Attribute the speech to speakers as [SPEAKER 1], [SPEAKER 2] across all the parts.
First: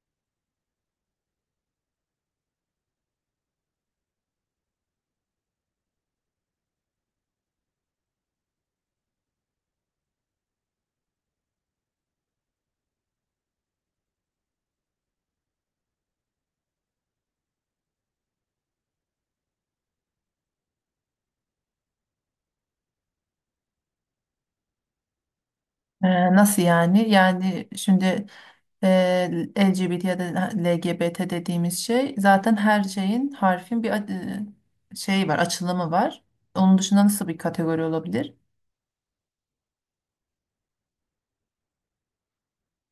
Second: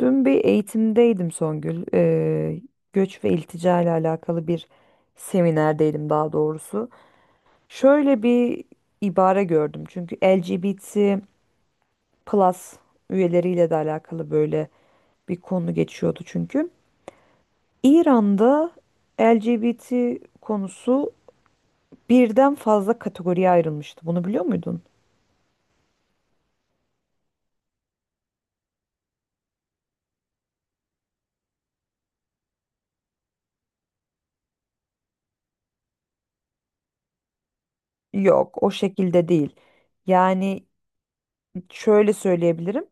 [SPEAKER 1] Dün bir eğitimdeydim Songül. Göç ve iltica ile alakalı bir seminerdeydim daha doğrusu. Şöyle bir ibare gördüm. Çünkü LGBT plus üyeleriyle de alakalı böyle bir konu geçiyordu çünkü. İran'da LGBT konusu birden fazla kategoriye ayrılmıştı. Bunu biliyor muydun?
[SPEAKER 2] Nasıl yani? Yani şimdi LGBT ya da LGBT dediğimiz şey zaten her şeyin harfin bir şeyi var, açılımı var. Onun dışında nasıl bir kategori olabilir?
[SPEAKER 1] Yok, o şekilde değil. Yani şöyle söyleyebilirim.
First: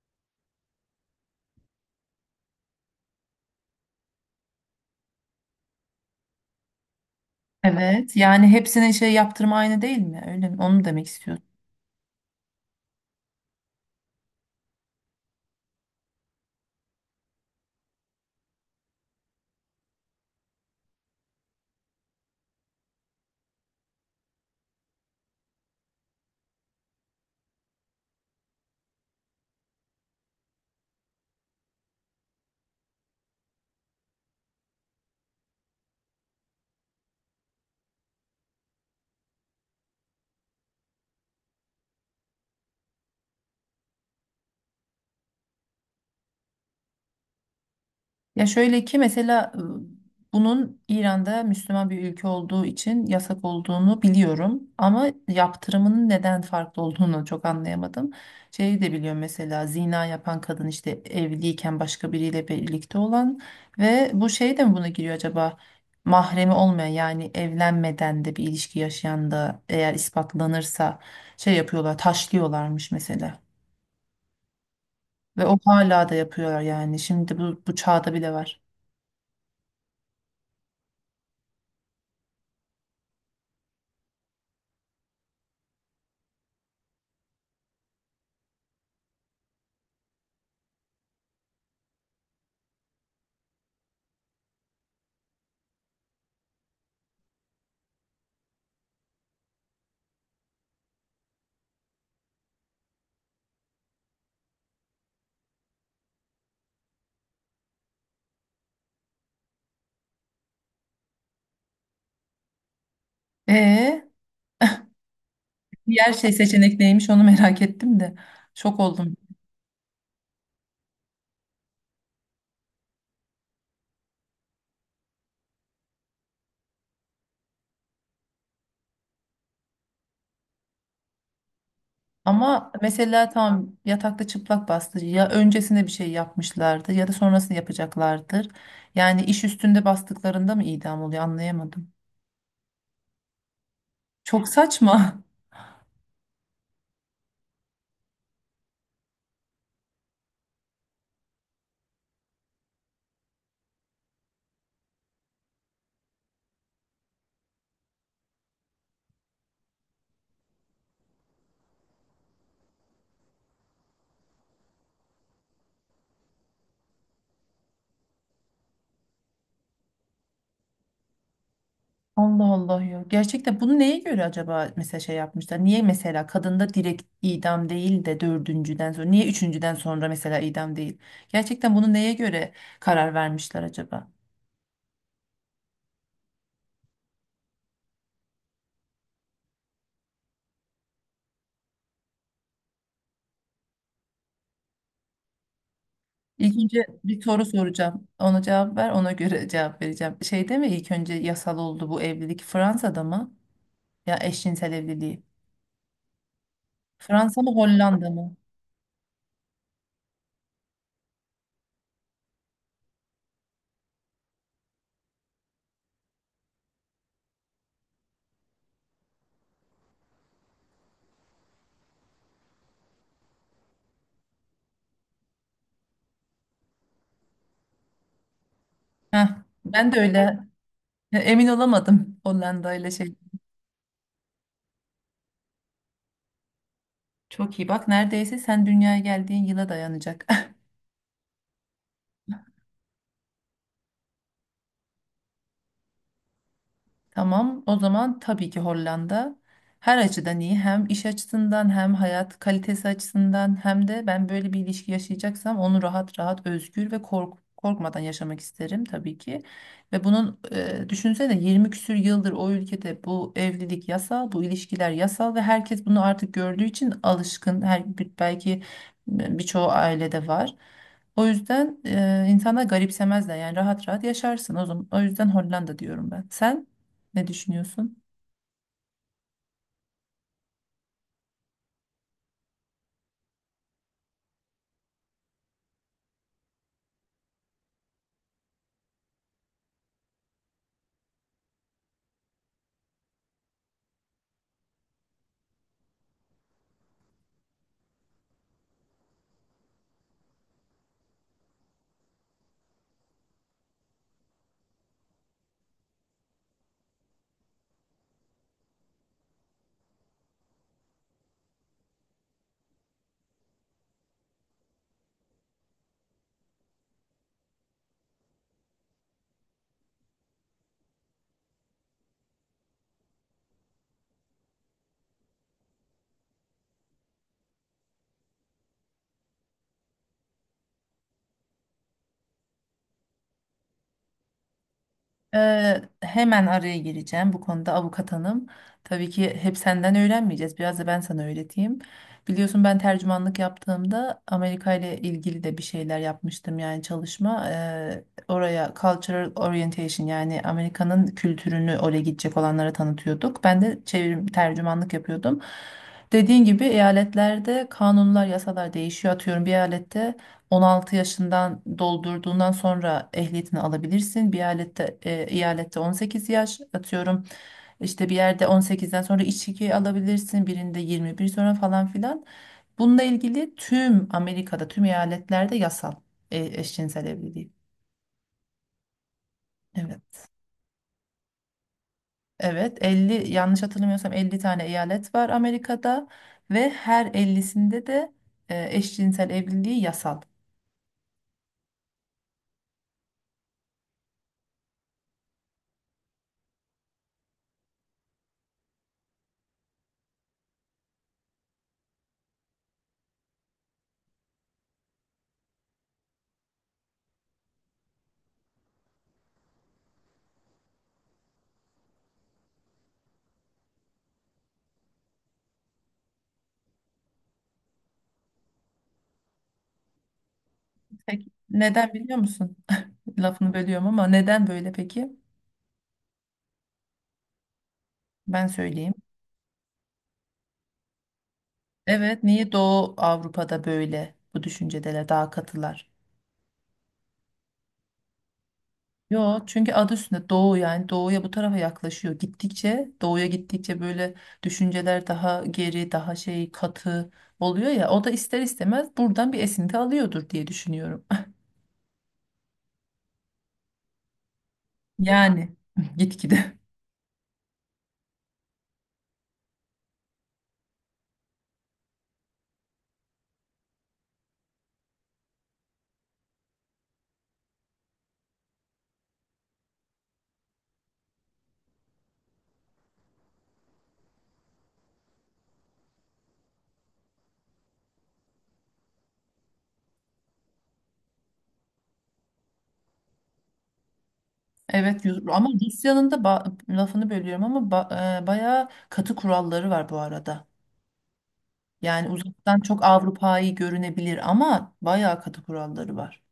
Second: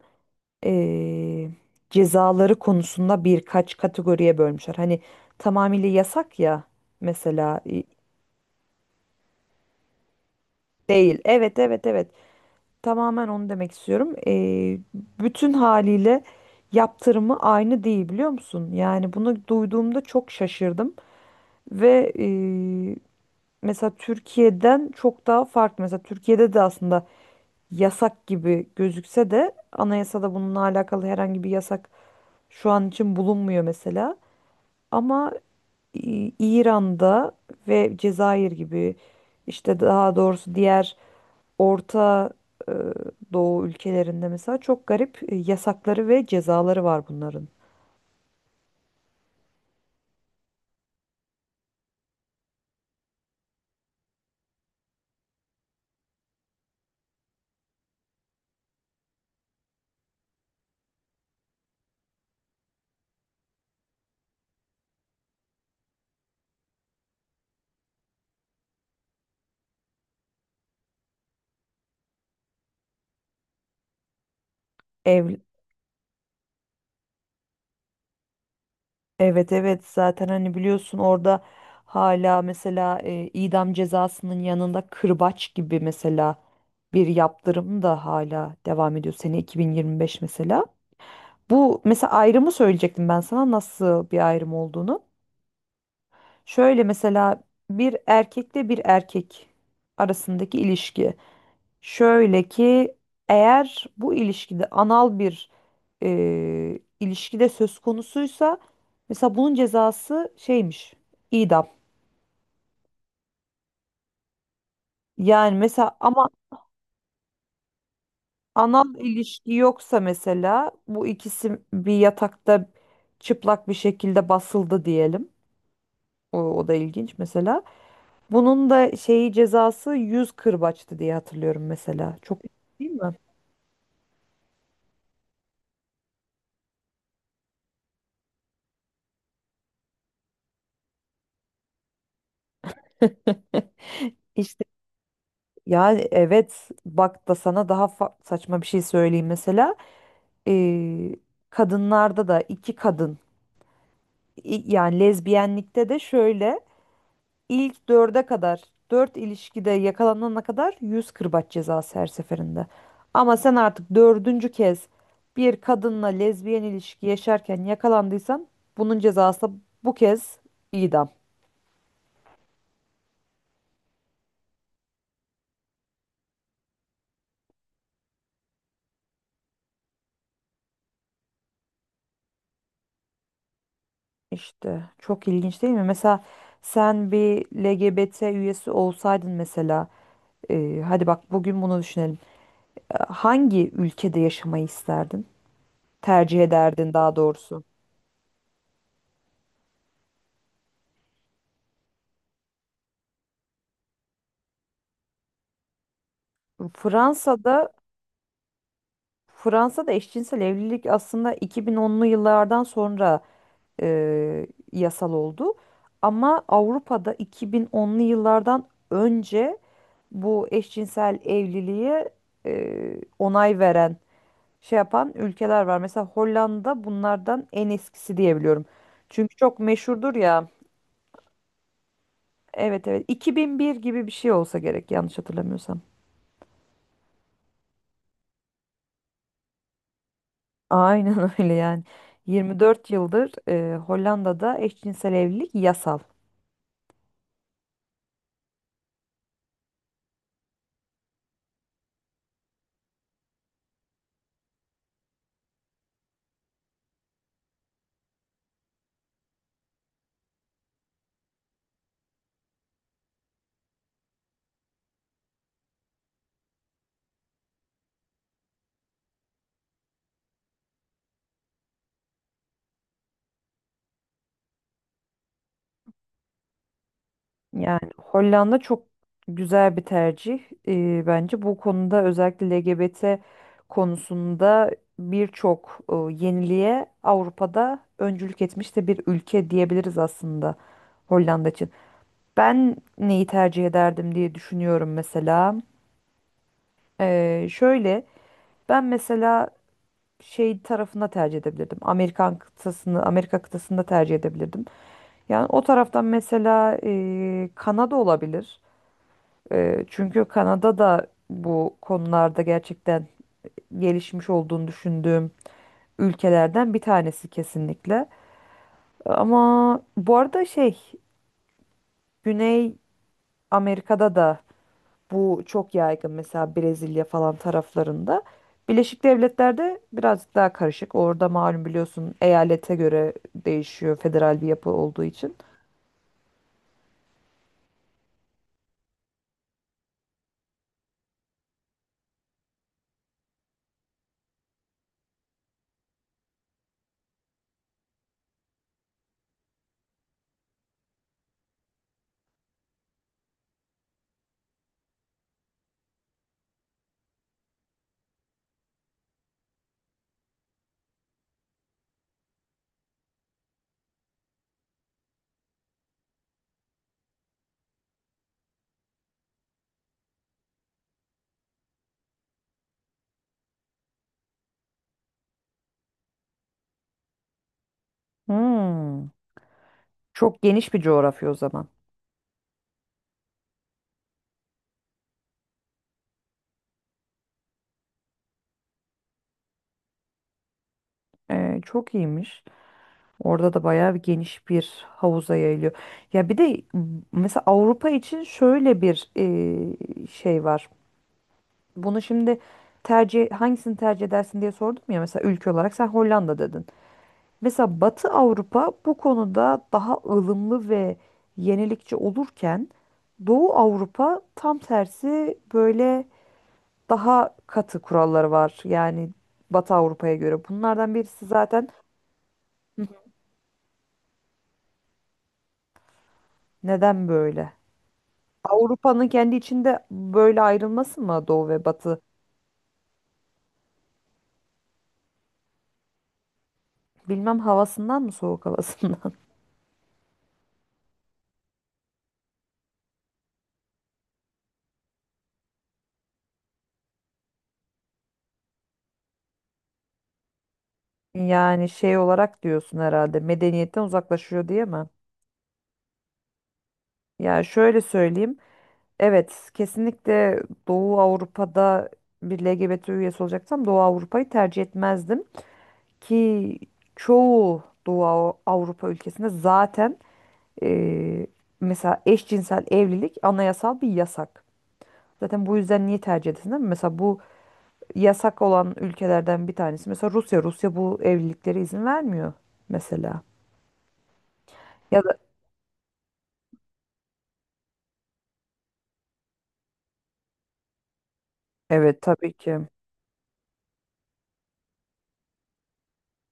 [SPEAKER 1] eee, Cezaları konusunda birkaç kategoriye bölmüşler. Hani tamamıyla yasak ya mesela
[SPEAKER 2] Evet. Yani hepsinin şey yaptırma aynı değil mi? Öyle mi? Onu mu demek
[SPEAKER 1] değil.
[SPEAKER 2] istiyorsun?
[SPEAKER 1] Evet, evet, evet. Tamamen onu demek istiyorum. Bütün haliyle yaptırımı aynı değil biliyor musun? Yani bunu duyduğumda çok şaşırdım ve mesela Türkiye'den çok daha farklı. Mesela Türkiye'de de aslında yasak gibi gözükse de anayasada bununla alakalı herhangi bir yasak şu an için bulunmuyor mesela. Ama İran'da ve Cezayir gibi işte daha doğrusu diğer Orta e, Doğu ülkelerinde mesela çok garip yasakları ve cezaları var bunların.
[SPEAKER 2] Ya şöyle ki mesela bunun İran'da Müslüman bir ülke olduğu için yasak olduğunu biliyorum ama yaptırımının neden farklı olduğunu çok anlayamadım. Şeyi de biliyorum mesela zina yapan kadın işte evliyken başka biriyle birlikte olan ve bu şey de mi buna giriyor acaba? Mahremi olmayan yani evlenmeden de bir ilişki yaşayan da eğer ispatlanırsa şey yapıyorlar taşlıyorlarmış mesela.
[SPEAKER 1] Ev,
[SPEAKER 2] Ve o hala da yapıyorlar yani şimdi bu çağda bile var.
[SPEAKER 1] evet, evet zaten hani biliyorsun orada hala mesela idam cezasının yanında kırbaç gibi mesela bir yaptırım da hala devam ediyor sene 2025 mesela. Bu mesela ayrımı söyleyecektim ben sana nasıl bir ayrım olduğunu. Şöyle mesela bir erkekle bir erkek arasındaki ilişki. Şöyle ki eğer bu ilişkide anal bir ilişkide söz konusuysa mesela bunun cezası şeymiş idam.
[SPEAKER 2] Ee,
[SPEAKER 1] Yani mesela
[SPEAKER 2] Diğer
[SPEAKER 1] ama
[SPEAKER 2] şey seçenek neymiş onu merak ettim de. Şok
[SPEAKER 1] anal
[SPEAKER 2] oldum.
[SPEAKER 1] ilişki yoksa mesela bu ikisi bir yatakta çıplak bir şekilde basıldı diyelim. O da ilginç mesela. Bunun da şeyi cezası 100 kırbaçtı diye hatırlıyorum mesela. Çok,
[SPEAKER 2] Ama
[SPEAKER 1] değil mi?
[SPEAKER 2] mesela tam yatakta çıplak bastı. Ya öncesinde bir şey yapmışlardı ya da sonrasını yapacaklardır. Yani iş üstünde bastıklarında mı idam oluyor anlayamadım. Çok
[SPEAKER 1] İşte
[SPEAKER 2] saçma.
[SPEAKER 1] ya evet bak da sana daha saçma bir şey söyleyeyim mesela. Ee, Kadınlarda da iki kadın yani lezbiyenlikte de şöyle ilk dörde kadar dört ilişkide yakalanana kadar 100 kırbaç cezası her seferinde. Ama sen artık dördüncü kez bir kadınla lezbiyen ilişki yaşarken yakalandıysan bunun cezası bu kez idam.
[SPEAKER 2] Allah Allah ya. Gerçekten bunu neye göre acaba mesela şey yapmışlar? Niye mesela kadında direkt idam değil de dördüncüden sonra, niye üçüncüden sonra mesela idam değil? Gerçekten bunu neye göre karar vermişler acaba?
[SPEAKER 1] İşte çok ilginç değil mi? Mesela sen bir LGBT üyesi olsaydın mesela hadi bak bugün bunu düşünelim. Hangi ülkede yaşamayı isterdin? Tercih
[SPEAKER 2] İlk önce
[SPEAKER 1] ederdin daha
[SPEAKER 2] bir soru
[SPEAKER 1] doğrusu.
[SPEAKER 2] soracağım. Ona cevap ver, ona göre cevap vereceğim. Şeyde mi ilk önce yasal oldu bu evlilik Fransa'da mı? Ya eşcinsel evliliği. Fransa mı
[SPEAKER 1] Fransa'da.
[SPEAKER 2] Hollanda mı?
[SPEAKER 1] Fransa'da eşcinsel evlilik aslında 2010'lu yıllardan sonra e, yasal oldu. Ama Avrupa'da 2010'lu yıllardan önce bu eşcinsel evliliğe onay veren şey yapan ülkeler var. Mesela Hollanda bunlardan en eskisi diyebiliyorum.
[SPEAKER 2] Heh,
[SPEAKER 1] Çünkü çok
[SPEAKER 2] ben de
[SPEAKER 1] meşhurdur
[SPEAKER 2] öyle
[SPEAKER 1] ya.
[SPEAKER 2] Emin olamadım. Hollanda
[SPEAKER 1] Evet,
[SPEAKER 2] ile
[SPEAKER 1] evet,
[SPEAKER 2] şey.
[SPEAKER 1] 2001 gibi bir şey olsa gerek yanlış hatırlamıyorsam.
[SPEAKER 2] Çok iyi bak, neredeyse sen dünyaya geldiğin yıla dayanacak.
[SPEAKER 1] Aynen öyle yani. 24 yıldır Hollanda'da eşcinsel evlilik yasal.
[SPEAKER 2] Tamam, o zaman tabii ki Hollanda her açıdan iyi. Hem iş açısından hem hayat kalitesi açısından hem de ben böyle bir ilişki yaşayacaksam onu rahat rahat, özgür ve korkmadan yaşamak isterim tabii ki. Ve bunun, düşünsene, 20 küsür yıldır o ülkede bu evlilik yasal, bu ilişkiler yasal ve herkes bunu artık gördüğü için alışkın. Her belki birçoğu ailede var. O yüzden insanlar garipsemezler, yani rahat rahat yaşarsın o zaman. O yüzden Hollanda diyorum ben. Sen? Ne
[SPEAKER 1] Yani
[SPEAKER 2] düşünüyorsun?
[SPEAKER 1] Hollanda çok güzel bir tercih bence. Bu konuda özellikle LGBT konusunda birçok yeniliğe Avrupa'da öncülük etmiş de bir ülke diyebiliriz aslında Hollanda için. Ben neyi tercih ederdim diye düşünüyorum mesela. Şöyle ben mesela şey tarafında tercih edebilirdim. Amerikan kıtasını, Amerika kıtasında tercih edebilirdim. Yani o taraftan mesela Kanada olabilir. Çünkü Kanada da bu konularda gerçekten gelişmiş olduğunu düşündüğüm ülkelerden bir tanesi kesinlikle. Ama bu arada şey Güney Amerika'da da bu çok yaygın mesela Brezilya falan taraflarında. Birleşik Devletler'de birazcık daha karışık. Orada malum biliyorsun eyalete göre değişiyor federal bir yapı olduğu için.
[SPEAKER 2] Hemen araya gireceğim bu konuda, avukat hanım. Tabii ki hep senden öğrenmeyeceğiz. Biraz da ben sana öğreteyim. Biliyorsun, ben tercümanlık yaptığımda Amerika ile ilgili de bir şeyler yapmıştım, yani çalışma. Oraya cultural orientation, yani Amerika'nın kültürünü oraya gidecek olanlara tanıtıyorduk. Ben de çevirim tercümanlık yapıyordum. Dediğin gibi eyaletlerde kanunlar, yasalar değişiyor. Atıyorum, bir eyalette 16 yaşından doldurduğundan sonra ehliyetini alabilirsin. Bir eyalette, eyalette, 18 yaş atıyorum. İşte bir yerde 18'den sonra içki alabilirsin. Birinde 21 sonra falan filan. Bununla ilgili tüm Amerika'da, tüm eyaletlerde yasal eşcinsel evliliği.
[SPEAKER 1] Hmm.
[SPEAKER 2] Evet.
[SPEAKER 1] Çok geniş bir coğrafya o zaman.
[SPEAKER 2] Evet, 50, yanlış hatırlamıyorsam 50 tane eyalet var Amerika'da, ve her 50'sinde de eşcinsel evliliği yasal.
[SPEAKER 1] Çok iyiymiş. Orada da bayağı bir geniş bir havuza yayılıyor. Ya bir de mesela Avrupa için şöyle bir şey var. Bunu şimdi tercih hangisini tercih edersin diye sordum ya mesela ülke olarak sen Hollanda dedin. Mesela Batı Avrupa bu konuda daha ılımlı ve yenilikçi olurken Doğu Avrupa tam tersi böyle daha katı kuralları var. Yani Batı Avrupa'ya göre. Bunlardan birisi
[SPEAKER 2] Peki.
[SPEAKER 1] zaten
[SPEAKER 2] Neden biliyor musun? Lafını bölüyorum ama neden böyle peki?
[SPEAKER 1] neden böyle?
[SPEAKER 2] Ben söyleyeyim.
[SPEAKER 1] Avrupa'nın kendi içinde böyle ayrılması mı Doğu ve Batı?
[SPEAKER 2] Evet, niye Doğu Avrupa'da böyle bu düşüncedeler, daha katılar?
[SPEAKER 1] Bilmem havasından mı soğuk havasından?
[SPEAKER 2] Yo, çünkü adı üstünde Doğu, yani Doğu'ya, bu tarafa yaklaşıyor. Gittikçe Doğu'ya gittikçe böyle düşünceler daha geri, daha şey katı oluyor ya. O da ister istemez buradan bir esinti alıyordur diye düşünüyorum.
[SPEAKER 1] Yani şey olarak diyorsun herhalde medeniyetten uzaklaşıyor diye mi?
[SPEAKER 2] Yani gitgide.
[SPEAKER 1] Yani şöyle söyleyeyim. Evet, kesinlikle Doğu Avrupa'da bir LGBT üyesi olacaksam Doğu Avrupa'yı tercih etmezdim ki çoğu Doğu Avrupa ülkesinde zaten e, mesela eşcinsel evlilik anayasal bir yasak. Zaten bu yüzden niye tercih edesin değil mi? Mesela bu yasak olan ülkelerden bir tanesi. Mesela Rusya, Rusya bu evliliklere izin vermiyor mesela. Ya
[SPEAKER 2] Evet
[SPEAKER 1] da,
[SPEAKER 2] Ama Rusya'nın da lafını bölüyorum ama bayağı katı kuralları var bu arada.
[SPEAKER 1] evet,
[SPEAKER 2] Yani
[SPEAKER 1] tabii
[SPEAKER 2] uzaktan
[SPEAKER 1] ki,
[SPEAKER 2] çok Avrupa'yı görünebilir ama bayağı katı kuralları var.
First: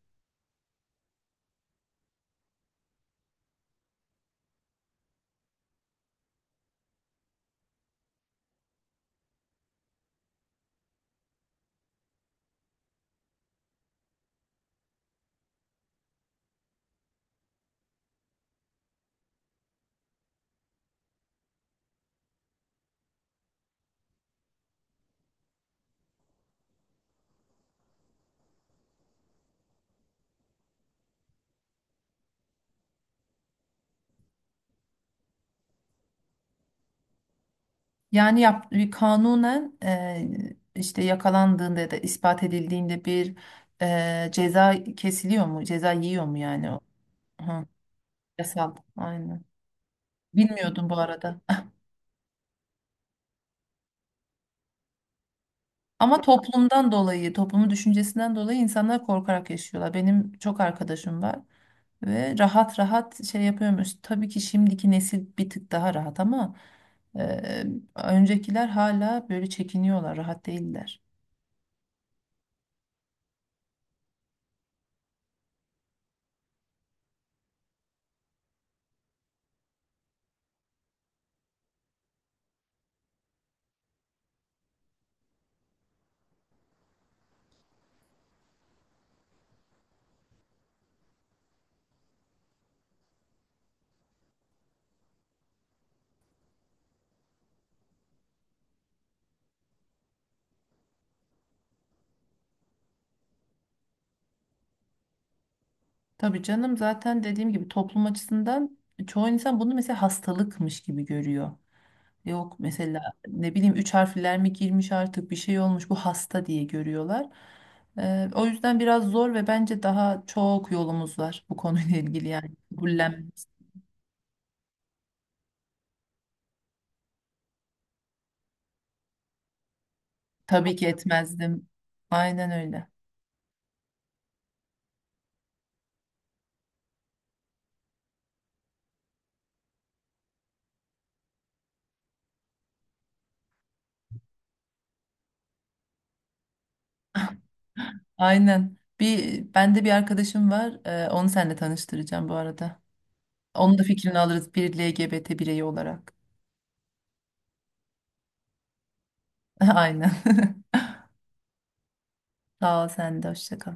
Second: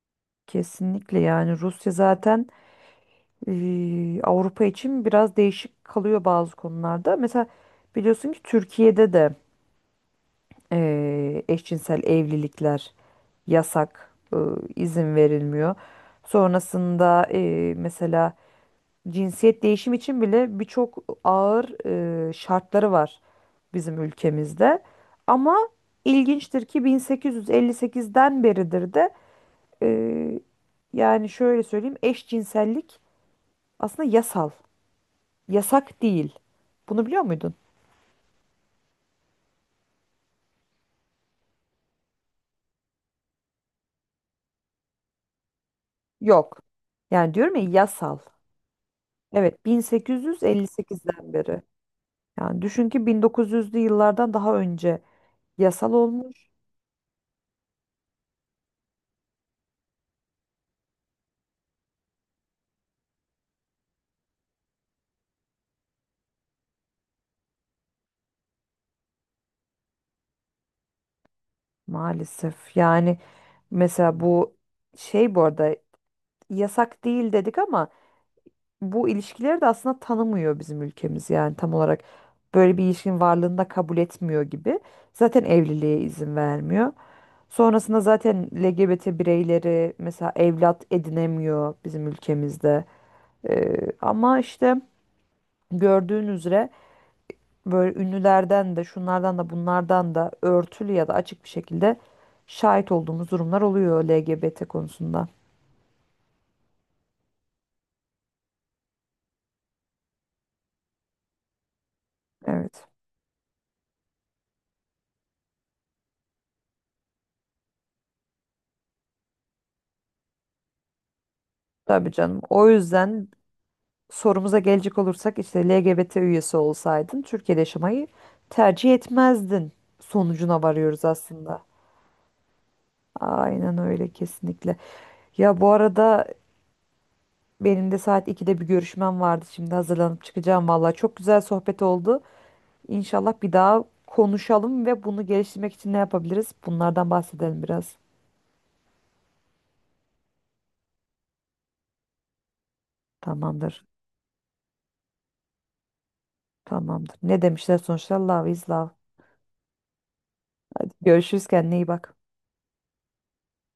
[SPEAKER 1] kesinlikle yani Rusya zaten Avrupa için biraz değişik kalıyor bazı konularda. Mesela biliyorsun ki Türkiye'de de eşcinsel evlilikler yasak, izin verilmiyor. Sonrasında mesela cinsiyet değişimi için bile birçok ağır şartları var bizim ülkemizde. Ama ilginçtir ki 1858'den beridir de e, yani şöyle söyleyeyim eşcinsellik aslında yasal. Yasak değil. Bunu biliyor muydun?
[SPEAKER 2] Yani yap, bir kanunen, işte yakalandığında ya da ispat edildiğinde bir ceza kesiliyor mu? Ceza yiyor mu
[SPEAKER 1] Yok.
[SPEAKER 2] yani o?
[SPEAKER 1] Yani diyorum ya
[SPEAKER 2] Hı,
[SPEAKER 1] yasal.
[SPEAKER 2] yasal. Aynen.
[SPEAKER 1] Evet,
[SPEAKER 2] Bilmiyordum bu
[SPEAKER 1] 1858'den
[SPEAKER 2] arada.
[SPEAKER 1] beri. Yani düşün ki 1900'lü yıllardan daha önce yasal
[SPEAKER 2] Ama
[SPEAKER 1] olmuş.
[SPEAKER 2] toplumdan dolayı, toplumun düşüncesinden dolayı insanlar korkarak yaşıyorlar. Benim çok arkadaşım var ve rahat rahat şey yapıyormuş. Tabii ki şimdiki nesil bir tık daha rahat ama e, öncekiler hala böyle çekiniyorlar, rahat değiller.
[SPEAKER 1] Maalesef. Yani mesela bu şey bu arada yasak değil dedik ama bu ilişkileri de aslında tanımıyor bizim ülkemiz. Yani tam olarak böyle bir ilişkinin varlığını da kabul etmiyor gibi. Zaten evliliğe izin vermiyor. Sonrasında zaten LGBT bireyleri mesela evlat edinemiyor bizim ülkemizde. Ama işte gördüğün üzere böyle ünlülerden de şunlardan da bunlardan da örtülü ya da açık bir şekilde şahit olduğumuz durumlar oluyor LGBT konusunda.
[SPEAKER 2] Tabii canım, zaten dediğim gibi toplum açısından çoğu insan bunu mesela hastalıkmış gibi görüyor. Yok
[SPEAKER 1] Evet.
[SPEAKER 2] mesela, ne bileyim üç harfler mi girmiş, artık bir şey olmuş bu, hasta diye görüyorlar. O yüzden biraz zor ve bence daha çok yolumuz var bu konuyla
[SPEAKER 1] Tabii
[SPEAKER 2] ilgili
[SPEAKER 1] canım.
[SPEAKER 2] yani.
[SPEAKER 1] O yüzden
[SPEAKER 2] Kabullen
[SPEAKER 1] sorumuza gelecek olursak işte LGBT üyesi olsaydın Türkiye'de yaşamayı tercih etmezdin sonucuna
[SPEAKER 2] tabii ki
[SPEAKER 1] varıyoruz aslında.
[SPEAKER 2] etmezdim. Aynen öyle.
[SPEAKER 1] Aynen öyle kesinlikle. Ya bu arada, benim de saat 2'de bir görüşmem vardı. Şimdi hazırlanıp çıkacağım valla. Çok güzel sohbet oldu. İnşallah bir daha konuşalım ve bunu geliştirmek için ne yapabiliriz? Bunlardan bahsedelim biraz.
[SPEAKER 2] Aynen. Bende bir arkadaşım var. Onu seninle tanıştıracağım bu arada. Onun da
[SPEAKER 1] Tamamdır.
[SPEAKER 2] fikrini alırız, bir LGBT bireyi olarak.
[SPEAKER 1] Tamamdır. Ne demişler sonuçta? Love is love.
[SPEAKER 2] Aynen.
[SPEAKER 1] Görüşürüz, kendine iyi bak.
[SPEAKER 2] Sağ ol, sen de hoşça kal.